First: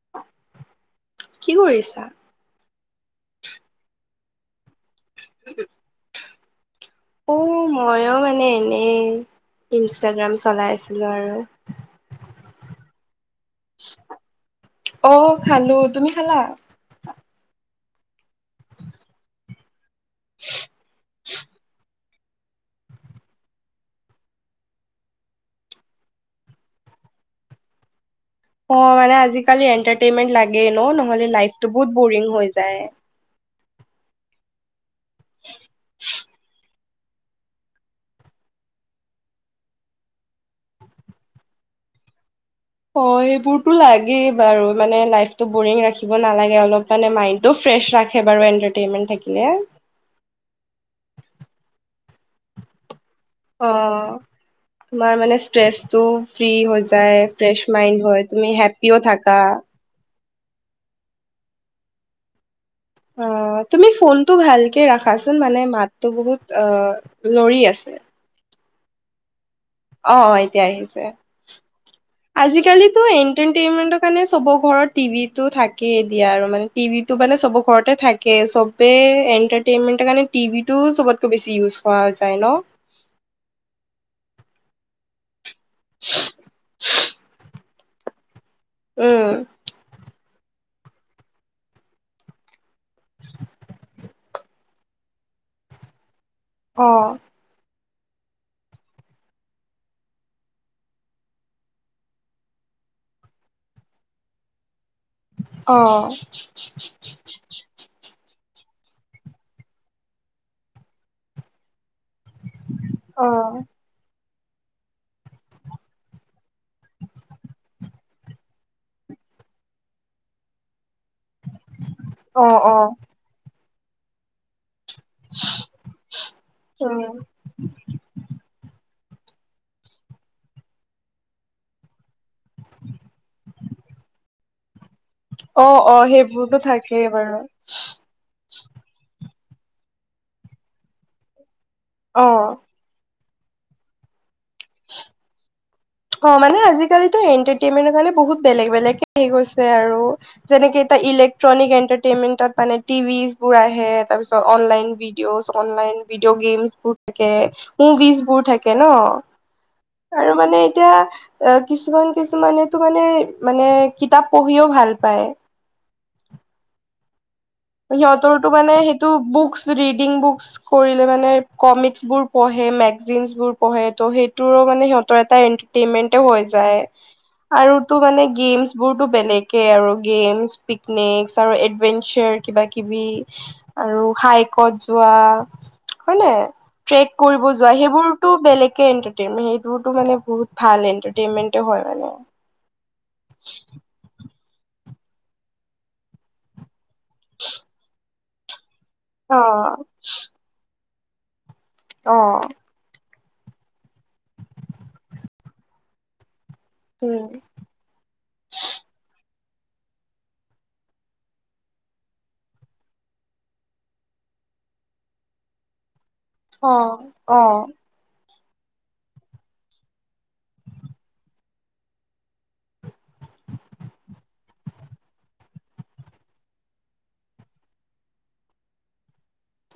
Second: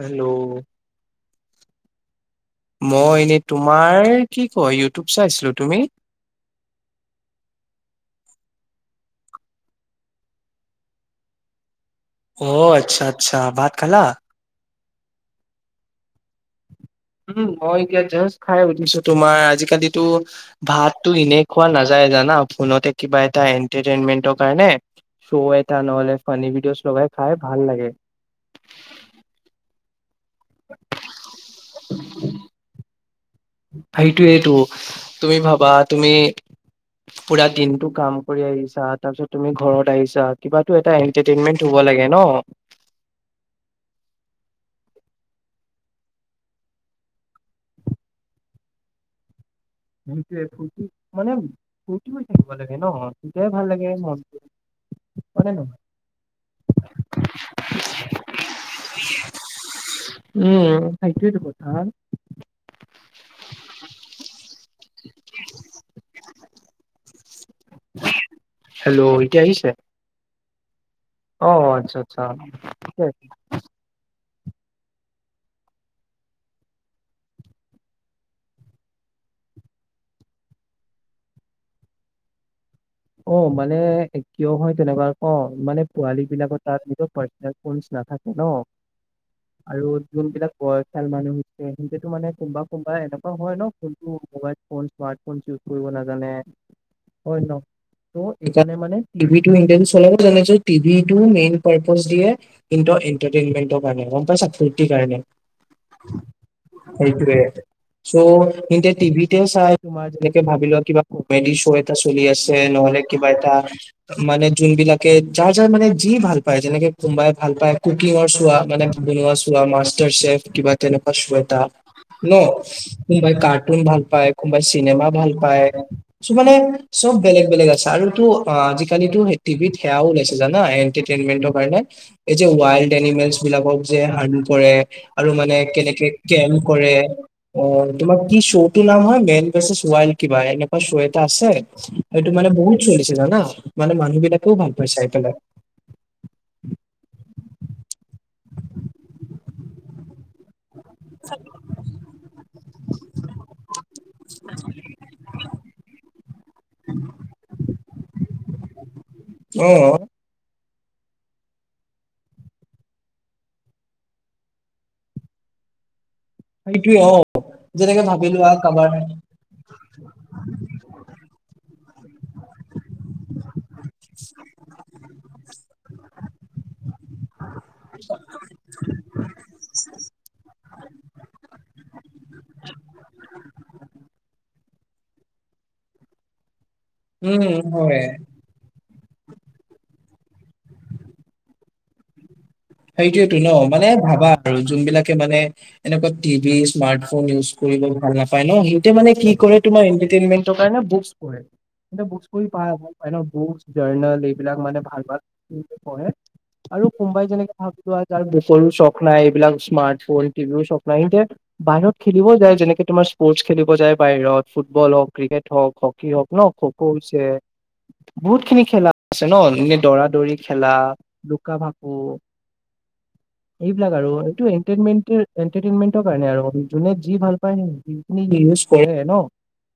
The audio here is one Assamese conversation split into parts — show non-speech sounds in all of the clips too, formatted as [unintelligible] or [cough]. হেল্ল' কি কৰিছা? মই এনে তোমাৰ কি কয় ই যুটোপ চাইছিলো, তুমি? এনে এনেই ইনষ্টাগ্ৰাম চলাই আছিলো আৰু। অ আচ্ছা আচ্ছা ভাত খালা? অ খালো তুমি? খালা? উম মই এতিয়া জাষ্ট খাই উঠিছো। তোমাৰ আজিকালি টো ভাত টো এনে খোৱা নাযা যায় জানা ফোনতে কিবা এটা এণ্টাৰটেইনমেন্টৰ কাৰণে শ্ব' এটা নহ'লে ফানি ভিডিঅ'চ লগাই খাই ভাল লাগে। অ মানে আজিকালি এণ্টাৰটেইনমেন্ট লাগেই ন নহলে লাইফটো বহুত বৰিং হৈ যায়। সেইটোৱেইটো তুমি ভাবা তুমি পুৰা দিনটো কাম কৰি আহিছা তাৰ পিছত তুমি ঘৰত আহিছা কিবা এটা এটাৰেইনমেন্ হব লা গে ন। হয় এইবোৰতো লাগেই বাৰু মানে লাইফটো বৰিং ৰাখিব নালাগে অলপ মানে মাইনটো ফ্ৰেছ ৰাখে বাৰু এটাৰটেইনমেন্ট থাকিলে। সেইটোয়ে ফুৰ্তি মানে ফূুৰ্তি হৈ থাকিব লাগে ন তেতিয়াইে ভাল লাগে অ' মনটো। তোমাৰ মানে হয় নে নহয়? ষ্ট্ৰেছটো ফ্ৰী হৈ যায় ফ্ৰেছ মাইণ্ড হয় তুমি হেপ্পিও থাকা। উম সেইটোৱেই কথা। অ তুমি ফোনটো ভাল কে ৰাখাচোন মানে মাতো বহুত অ লৰি আছে। হেল্ল' এতিয়া আহিছে। অ এতিয়া আহিছে অ', আচ্ছা আচ্ছা। ঠিকে আজিকালিতো আছে। এন্টাৰটেইনমেন্টৰ কাৰণে চবৰ ঘৰত টিভি টো থাকেই এতিয়া আৰু মানে টিভি টো মানে চব ঘৰতে থাকে চবে। এন্টাৰটেইনমেন্ট কাৰণে টিভিটো চবতকৈ বেছি ইউজ কৰা যায় ন। অ মানে কিয় হয় তেনেকুৱা ক মানে পোৱালী বিলাকৰ তাত নিজৰ পাৰ্চনেল ফচ নাথাকে ন উম আৰু যোনবিলাক বয়সাল মানুহ হৈছে সেইকেত মানে কোনবা কোনবা এনেকুৱা হয় ন ফোনটো mobile phone smart phone use কৰিব নাজানে অ হয় ন। ত এই কাৰণে মানে টিভি ই চলাব টিভি টো মেইন পাৰজ দিয়ে। কাৰণ গম পাইছা। ঠিকাই ন অ সেইটোৱে চ' কিন্তু টিভিতে চাই তোমাৰ যেনেকে ভাবি লোৱা কিবা কমেডি শ্ব' এটা চলি আছে। নহলে অ কিবা এটা মানে যোন বিলাকে যাৰ যাৰ মানে যি ভাল পায় যেনেকে কোনোবাই ভাল পায় কুকিঙৰ চোৱা মানে। কুকিং চোৱা মাষ্টাৰ চেফ কিবা তেনেকুৱা। এ ন অ অ কোনবাই কাৰ্টুন ভাল পায়, কোনোবাই চিনেমা ভাল পায় চ মানে চব উম বেলেগ-বেলেগ আছে আৰু টো অ', আজিটো টিভিত সেয়া ওলাইছে জানা এটাৰেইনমেন্টৰ কাৰণে এই যে ৱাইল্ড এনিমেলছ বিলাকৰ যে হান কৰে। আৰু মানে অ অ কেনেকে কেম সেইবোৰতো কৰে থাকেই বাৰু অ' তোমাৰ কি শ্ব'তটো নাম হয় মেইন। চল কিবা এনেকুৱা চ এটা আছে সটো মানে অ বহুত চলিছে জানা। মানে মানুহ বিলাকেও ভাল পাইছে চাই পেলাই। অ' মানে আজিকালিটো এনটাৰটেইনমেন্টৰ কাৰণে বহুত বেলেগ-বেলেগে গৈছে আৰু যেনেকে এটা ইলেক্ট্ৰনিক এন্টাৰটেইনমেন্টত মানে টিভি বোৰ আহে তাৰ পিছত অনলাইন ভিডিঅ' অনলাইন। ভিডিঅ গেমোৰ থাকে মুভিচ বোৰ থাকে ন অ আৰু মানে, এতিয়া কিছুমান-কিছুমানে তো মানে-মানে কিতাপ পঢ়িও ভাল পায়। সেইটোৱে অ', যেনেকে ভাবি সিহটো লোৱা মানে কাৰোবাৰ সেইটো বুকচ ৰিদিং বুকছ কৰিলে মানে বোৰ পঢে ম মেগজিন বোৰ পঢ়ে টো সেইটো মানে এটা এণ্টাৰ তেন্মেন্ত হৈ যায়। আৰুতো মানে গেমছ বোৰতটো বেলেগ আৰু গেমছ পিকনিক আৰু এডভেঞ্চাৰ। কিবা-কিবি আৰু হাইকত যোৱা হয়নে। ট্ৰেক কৰিব উম যোৱা হয় সেইবোৰতো বেলেগে এন্টাৰটেইনমেণ্ট সেইবোৰতো মানে। বহুত ভাল এনটাৰটেনমেন্ট হয় মানে। সেইটোয়েতো ন মানে ভাবা আৰু যোন বিলাকে মানে এনেকুৱা টিভি মাক্স ৰ নিউজ কৰিব ভাল নাপাই ন। সিহতঁৰ মানে কি অ কৰে তোমাৰ এনটাৰটেনমেন্ট কাৰনে বুকছ পঢ়ে। অ বুকচ পঢ়ি পাই বুকচ জাৰ্নেল এইবিলাক মানে ভাল-ভাল পঢ়ে। আৰু কোমবাই উম যেনেকে তাৰ বুকৰো চখ নাই এইবিলাক স্মাৰ্টফোন টিভিও চখ নাই সয়া বাহিৰত খেলিবও যায়, যেনেক তোমাৰ স্পৰ্টছ খেলিব যায় বাহিৰত ফুটবল হওক ক্ৰিকেট হওক। হকী হক ন খো অ খো হৈছে অ বহুত খিনি খেলা আছে ন এনে দৰা দৌৰি খেলা, লুকা-ভাকু। [inaudible] এইবিলাক আৰু এনটাৰটেনমেন্ট-এনটাৰটেনমেন্টৰ কাৰণ আৰু যোনে যি ভাল পায় ন। ইউজ কৰে ন।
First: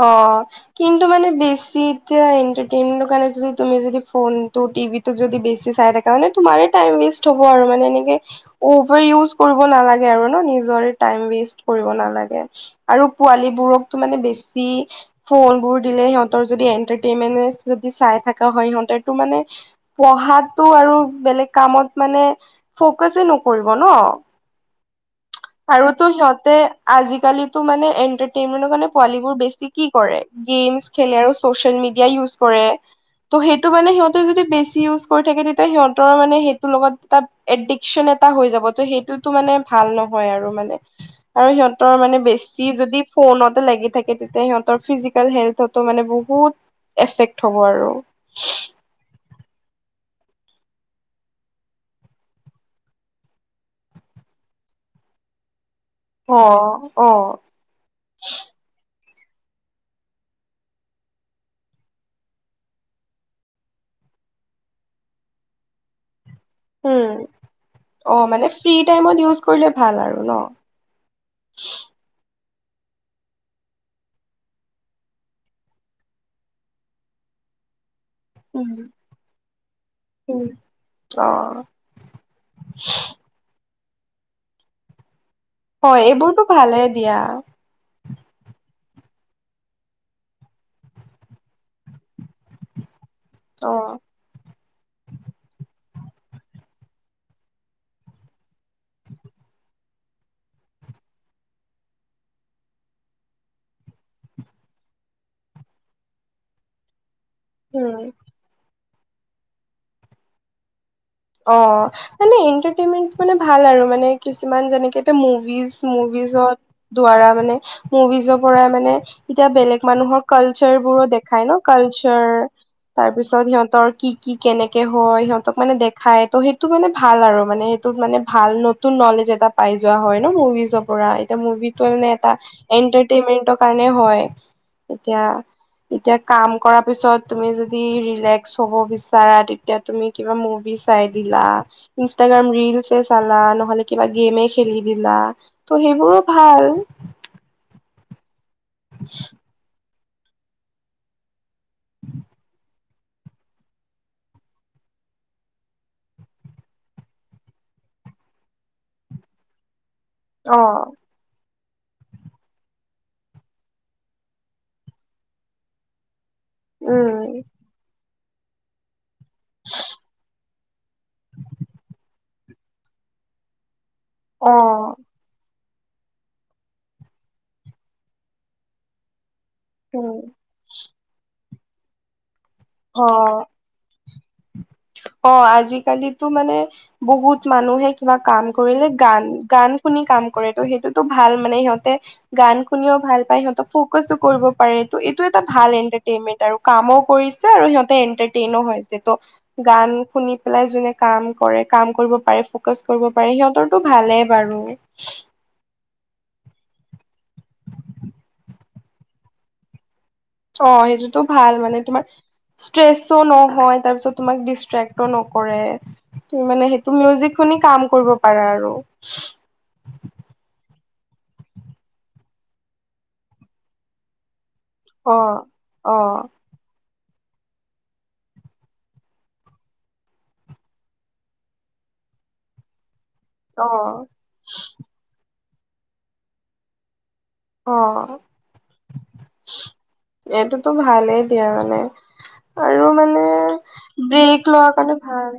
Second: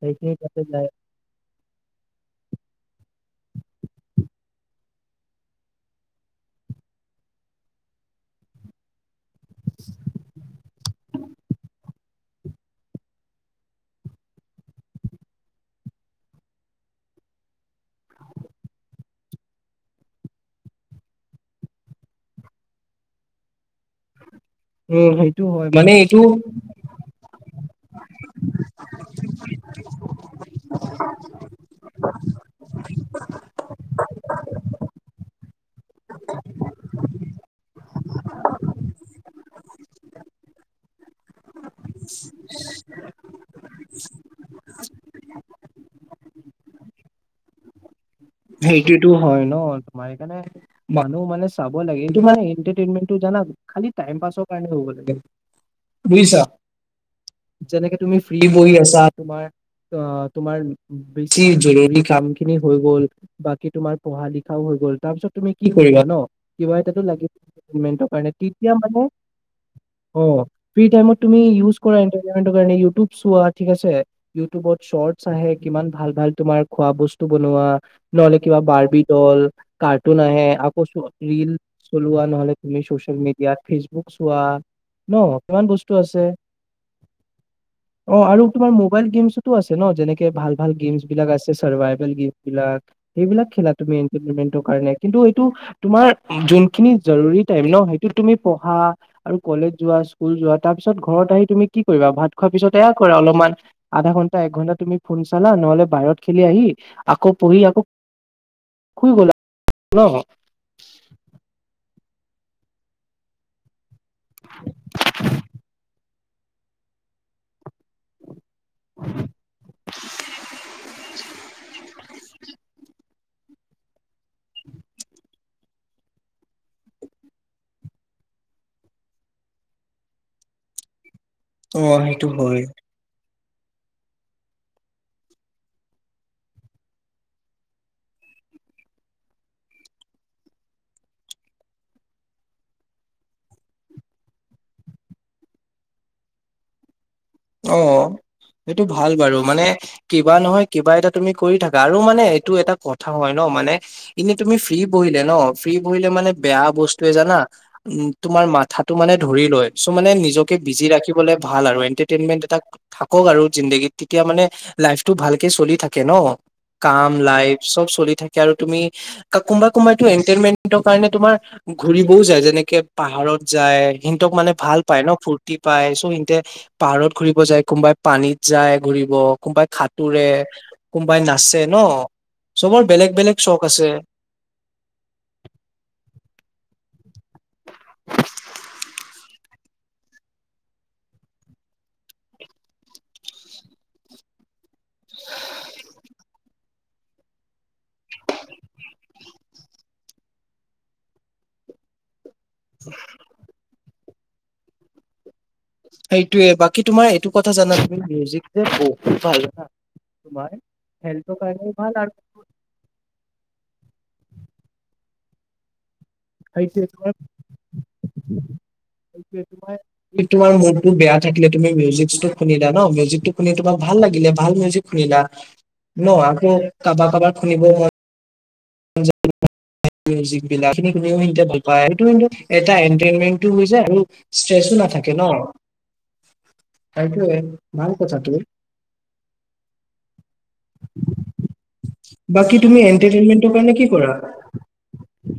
সেইখিনি অ' তাতে যায় কিন্তু মানে বেছি এতিয়া এনটাৰটেনমেন্টৰ কাৰণে যদি তুমি যদি ফোনটো টিভিটোক যদি বেছি চাই থাকা মানে তুমাৰ টাইম ৱেষ্ট হ'ব আৰু মানে এনেক। অভাৰ ইউজ কৰিব নালাগে আৰু ন নিজৰে টাইম ৱেষ্ট কৰিব নালাগে। গে আৰু পোৱালী বোৰকো মানে বেছি, ফোন বোৰ দিলে সিহতৰ যদি এন্টাৰটেইনমেন্ট যদি চাই থকা হয় সিহতেটো মানে। পঢ়াতটো আৰু বেলেগ কামত মানে ফকাচ নকৰিব ন। উম-উম, আৰুতো সিহঁতে আজিকালিটো মানে এন্টাৰটেইনমেন্টৰ কাৰণে পোৱালী বোৰ বেছি কি কৰে? গেম খেলে আৰু চচিয়েল মিডিয়া ইউজ কৰে ত', সেইটো মানে সিহত যদি বেছি ইউজ কৰি থাকে তেতিয়া সিহঁতৰ মানে সেইটোৰ লগত এটা এডিক্যন এটা হৈ যাব ত', সেইটো টো মানে ভাল নহয়। হৈ আৰু মানে আৰু সিহঁতৰ মানে বেছি যদি ফোনতে লাগি থাকে, তেতিয়া সিহঁতৰ ফিজি কেল হেলথটো মানে বহুত এফেক্ট হব আৰু। সেইটি টো হয়'। ন তোমাৰ সেইকাৰণে মানুহ মানে চাব লাগে তোমাৰ এন্টাৰটেইনমেন্টটো জানা খালী টাইম পাছৰ কাৰনে হব লাগে। বুজিছা। অহ-অহ, যেনেকে তুমি ফ্ৰী বহি আছা তোমাৰ অ', তোমাৰ বেছি জৰুৰী কাম খিনি হৈ গ'ল, বাকি তোমাৰ পঢ়া লিখাও হৈ তাৰপিছত তুমি কি কৰিবা ন', কিবা এটা উম লাগিব এন্টাৰটেইনমেন্টৰ অ কাৰনে মানে ফ্ৰী তেতিয়া মানে টাইমত ইউজ কৰিলে ভাল আৰু ন অ', ফি টাইমত তুমি ইউজ কৰা। এণ্টেমেণ্টৰ কাৰনে ইউটিউব চোৱা ঠিকআছে ইউটিউবত শৰ্টচ আহে কিমান ভাল ভাল তোমাৰ খোৱা বস্তু বনোৱা নহ'লে কিবা উম বাৰ্বি ডল, কাৰ্টুন উম আহে আকৌ অ ৰিল চলোৱা নহ'লে তুমি চচে- ল মিডিয়াত, ফেচবুক চোৱা ন'? কিমান বস্তু হয়, আছে। এইবোৰতো ভালে দিয়া। অ', আৰু তোমাৰ মোবাইল গেমছোতো আছে ন, যেনেকে ভাল-ভাল গেমছ বিলাক আছে চাৰভাইভেল গেমছ বিলাক। সেইবিলাক অ', খেলা তুমি এণ্টাৰটেনমেণ্টৰ কাৰণে কিন্তু এইটো- তোমাৰ যোনখিনি জৰুৰী টাইম ন'সেইটোত তুমি পঢ়া আৰু কলেজ যোৱা স্কুল যোৱা তাৰ- পিছত ঘৰত আহি তুমি কি- কৰিবা? ভাত খোৱাৰ পিছত এয়া কৰা অলপমান আধা ঘন্টা এক ঘন্টা তুমি ফোন চালা নহ'লে বাহিৰত খেলি আহি- আকৌ পঢ়ি আকৌ উম, শুই গলা ন'? অ', মানে এণ্টাৰটেইনমেন্ট মানে ভাল আৰু মা- নে কিছুমান যেনেকে এতিয়া, মুভিজ, মুভিজৰ দ্বাৰা মানে মুভিজৰ পৰা মানে এতিয়া বেলেগ মানুহৰ কালচাৰ বোৰো দেখায় ন', কালচাৰ- তাৰ পিছত সিহঁতৰ কি, কি, কেনেকে হয়, সিহঁতক মানে দে- খাই ত', সেইটো মানে ভাল আৰু মানে সেইটোত মানে ভাল নতুন নলেজ এটা পাই যোৱা হয় ন', মুভিজৰ পৰা- তে মুভিটো অ মানে সেইটো এটা হয় এনটাৰটেইনমেন্টৰ কাৰণে হয় তেতিয়া- এতিয়া কাম কৰাৰ পিছত তুমি যদি ৰিলেক্স হব বিচাৰা তেতিয়া তুমি কিবা মুভিজ- চাই দিলা, ইনষ্ট্ৰাগ্ৰাম ৰীলছ এ চালা নহলে কিবা গেমে খেলি দিলা ত', সে- ইবোৰো ভাল। অ', সেইটো ভাল বাৰু মানে কিবা নহয় কিবা এটা তুমি কৰি থাকা আৰু মানে এইটো এটা ক- থা হয় ন, মানে এনে তুমি ফ্ৰী বহিলে ন', ফ্ৰী বহিলে মানে বেয়া বস্তুৱয়ে জানা তোমাৰ মাথাটো মানে ধৰি লয় চ', মানে নিজকে বিজি অ', ৰাখিবলে ভাল আৰু এণ্টে- টেন্মেণ্ট এটা থাকক আৰু জিন্দগীত তেতিয়া মানে লাইফটো ভালকে চলি থাকে ন'? কাম, উম। লাইফ চব চলি থাকে আৰু তুমি কা কোনবা কোনবা টো এন্তেতেন্মেট- ৰ কাৰণে তোমাৰ ঘুৰিবও যায়, যেনেকে পাহাৰত যায়, সিনতক মানে ভাল অ', পায় ন', ফূুৰ্তি পাই চ', সিন্তে পাহাৰত ঘুৰিব যায়, কোনোবাই পানীত যায়, ঘুৰিব, কোনোবাই খাঁতুৰে, উম। কোনোবাই না- চে, ন', চবৰ বেলেগ বেলেগ অ', চখ আছে। অ', আজিকালিতো মানে বহুত মানুহে কিবা কাম কৰিলে গান, গান শুনি কাম কৰে ত', সেইটোতো ভাল মানে সিহঁতে গান শুনিও ভাল পায়, সিহঁতক ফকাচো কৰিব পাৰে। এইটো, এটা ভাল এন্টাৰটেইনমেন্ট আৰু কামো কৰিছে আৰু সিহতে এণ্টাৰটেইনও হৈছে ত', গান শুনি পেলাই যোনে কাম কৰে, কাম কৰিব পাৰে, ফকাচ কৰিব পাৰে, সিহঁতৰ- টো ভালেই বাৰু সেইটোয়ে, বাকী তোমাৰ এইটো কথা জানা তুমি, মিউজিক যে বহুত ভাল জানা? তোমাৰ অ', সেইটোতো হেল্থৰ ভাল কাৰণেও মানে তোমাৰ- আৰু ষ্ট্ৰেছও নহয় তাৰপিছত তোমাক ডিষ্ট্ৰেক্টও নকৰে তুমি মানে সেইটোৱে সেইটো তোমাৰ মিউজিক শুনি কাম কৰিব পাৰা আৰু টো বেয়া থাকিলে তুমি মিউজি'কচ শুনিলা ন', মিজিকটো শুনি তোমাক ভাল লাগিলে ভাল মিউজিক অ শুনিলা অ ন, '? আকৌ কাবাক কাবাক শুনিব মন- [unintelligible] টেইন্মেণ্টও হৈ যায় অ আৰু ষ্ট্ৰেছো নাথাকে ন'। সেইটোৱেই, অ ভাল কথাটো। এইটোতো ভালেই দিয়া মানে বাকী তুমি আৰু মানে এন্টাৰটেইনমেন্টৰ কাৰণে কি কৰা ব্ৰেক লোৱাৰ কাৰণে ভাল।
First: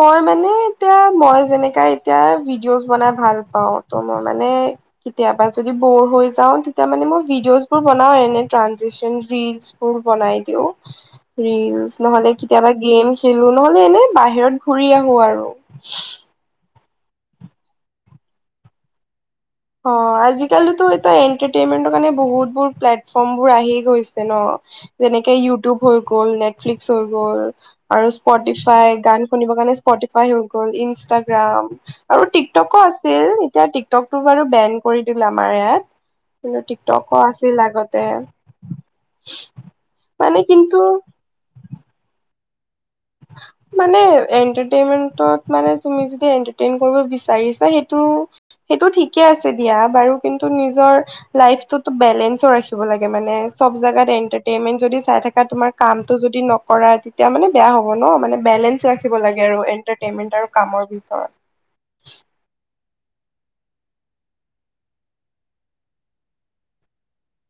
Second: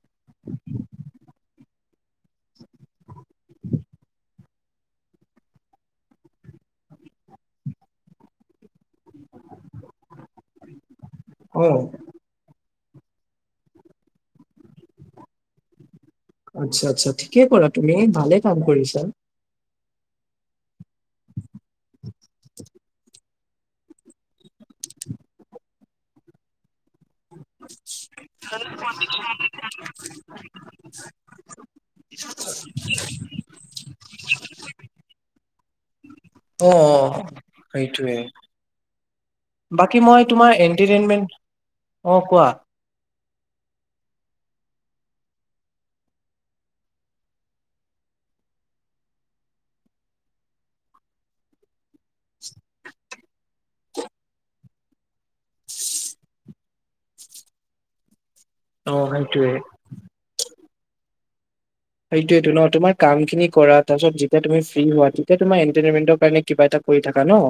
মই মানে এতিয়া মই- যেনেকা এতিয়া ভিডিঅ'ছ বনাই ভাল পাওঁ ত' মই মানে কেতিয়াবা যদি বৰ হৈ- যাওঁ তেতিয়া মানে মই ভিডিঅ'ছ বোৰ বনাওঁ এনে ট্ৰানজেচন ৰিলচ বোৰ বনাই দিওঁ। অ ৰিলচ নহ'লে কেতিয়াবা- গেম খেলো নহলে এনে বাহিৰত ঘূৰি আহো আৰু আচ্ছা আচ্ছা ঠিকে কৰা তুমি ভালে কাম কৰিছা। অ আজিকালিটো এটা এন্টাৰটেইনমেন্টৰ কাৰণে বহুত বোৰ প্লেটফৰ্ম বোৰ আহি গৈছে ন। যেনেকে ইউটিউব হৈ গ'ল নেটফ্লিক্স হৈ গ'ল ল আৰু স্পটিফাই গান শুনিব কাৰণে স্পটিফাই হৈ গ'ল ইনষ্টাগ্ৰাম আৰু টিকটকো আছিল এতিয়া টিকটকটো বাৰু বেন কৰি দিল আমাৰ ইয়াত। কিন্তু অ টিক টকো আছিল আগতে। সেইটোৱে বাকী মই মানে তোমাৰ কিন্তু এনটাৰটেইনমেন্ট অ কোৱা হয়। মানে এনটাৰটেইনমেন্টত মানে তুমি যদি এনটাৰটেইনমেন্টত কৰিব বিচাৰিচা সেইটো সেইটো ঠিকে আছে দিয়া বাৰু কিন্তু নিজৰ লাইফটো টো বেলেঞ্চ ৰাখিব লাগে মানে। চব জেগাত এন্টাৰটেইনমেন্ট যদি চাই থাকা তোমাৰ কামটো যদি নকৰা তেতিয়া মানে বেয়া হ'ব ন মানে। বেলেঞ্চ অ ৰাখিব লাগে সেইটোয়ে আৰু এন্টাৰটেইনমেন্ট আৰু কামৰ ভিতৰত। সেইটোটো ন তোমাৰ কাম খিনি কৰা তাৰ পিছত যেতিয়া তুমি ফ্ৰী হোৱা তেতিয়া তুমি এন্টাৰটেইনমেন্ট কাৰণে কিবা এটা কৰি থাকা ন।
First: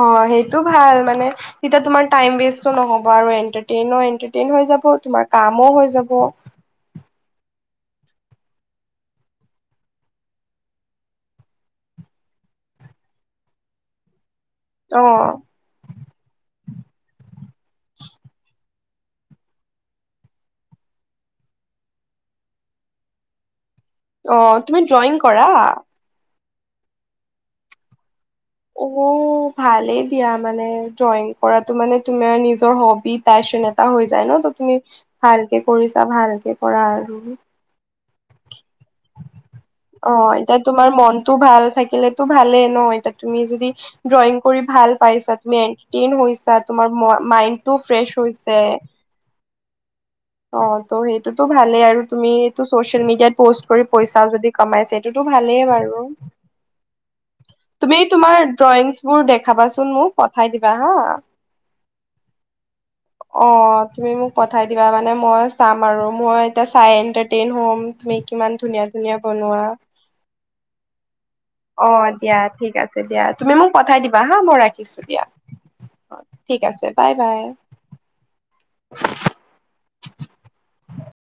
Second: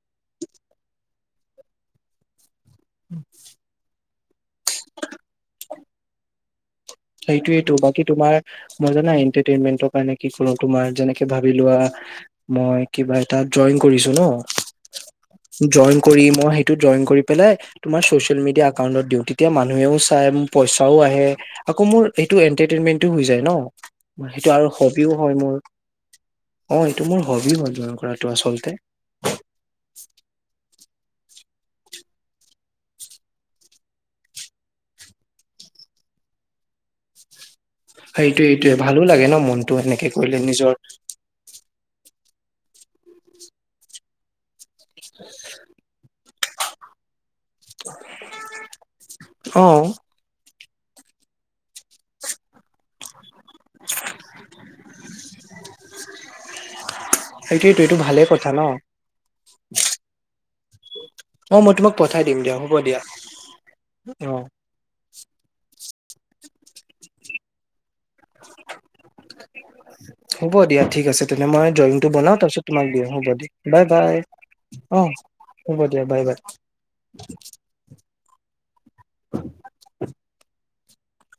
অ সেইটো ভাল মানে তেতিয়া তোমাৰ টাইম ৱেষ্টো নহব আৰু এন্টাৰটেইনমেন্ট হৈ যাব তোমাৰ কাম যাব। সেইটোৱেই টো বাকী তোমাৰ মই জানা এটাৰটেইনমেন্টৰ কাৰণে কি কৰো তোমাৰ যেনেকে ভাবি লোৱা মই কিবা এটা জইন কৰিছো অ ন জইন কৰি মই জইন কৰি পেলাই তোমাৰ চচিয়েল মিডিয়া একাউন্টত দিওঁ তেতিয়া মানুহেও চাই পইচাও আহে। আকৌ মোৰ সেইটো এনটাৰটেইনমেন্টো হৈ যায় ন অ সেইটো আৰু তুমি হবিও ড্ৰয়িং হয় কৰা মোৰ। অ এইটো মোৰ হবি জইন কৰা। অ ভালেই দিয়া মানে জইন কৰা টো মানে তোমাৰ নিজৰ হবি ফেশ্বন এটা হৈ যায় ন ত তুমি এটা ভালকে কৰা আৰু। সেইটোয়েই টো ভালো লাগে ন মন। অ এতিয়া তোমাৰ মনতটো ভাল থাকিলেতো ভালেই ন এতিয়া তুমি যদি ড্ৰয়িং কৰি ভাল পাইছা তুমি এনটাৰটেইন হৈছা তোমাৰ মাইণ্ড এইটো ফ্ৰেছ হৈছে। অ অ ত' সেইটোতো ভালেই আৰু তুমি এইটো ছচিয়েল মিডিয়াত পষ্ট কৰি পইচা যদি কমাইছে সটোতো ভালেই বাৰু। সেইটোয়েতো এইটো তুমি ভালে তোমাৰ কথা ন ড্ৰয়িংছ বোৰ দেখাবাচোন মোক পঠাই দিবা হা। অ মই তোমাক পঠাই দিম দিয়া হ'ব দিয়া অ তুমি মোক অ পঠাই দিবা মানে মই চাম আৰু মই এতিয়া চাই এন্টাৰটেইন হম তুমি কিমান ধুনীয়া ধুনীয়া বনোৱা। হ'ব দিয়া ঠিক আছে তেনে মই অ ড্ৰয়িংটো বনাও দিয়া তাৰপিছত ঠিক তোমাক আছে দিম দিয়া হ'ব তুমি মোক বাই পঠাই বাই দিবা হা মই ৰাখিছো অ দিয়া। হ'ব দিয়া বাই বাই ঠিক আছে বাই বাই।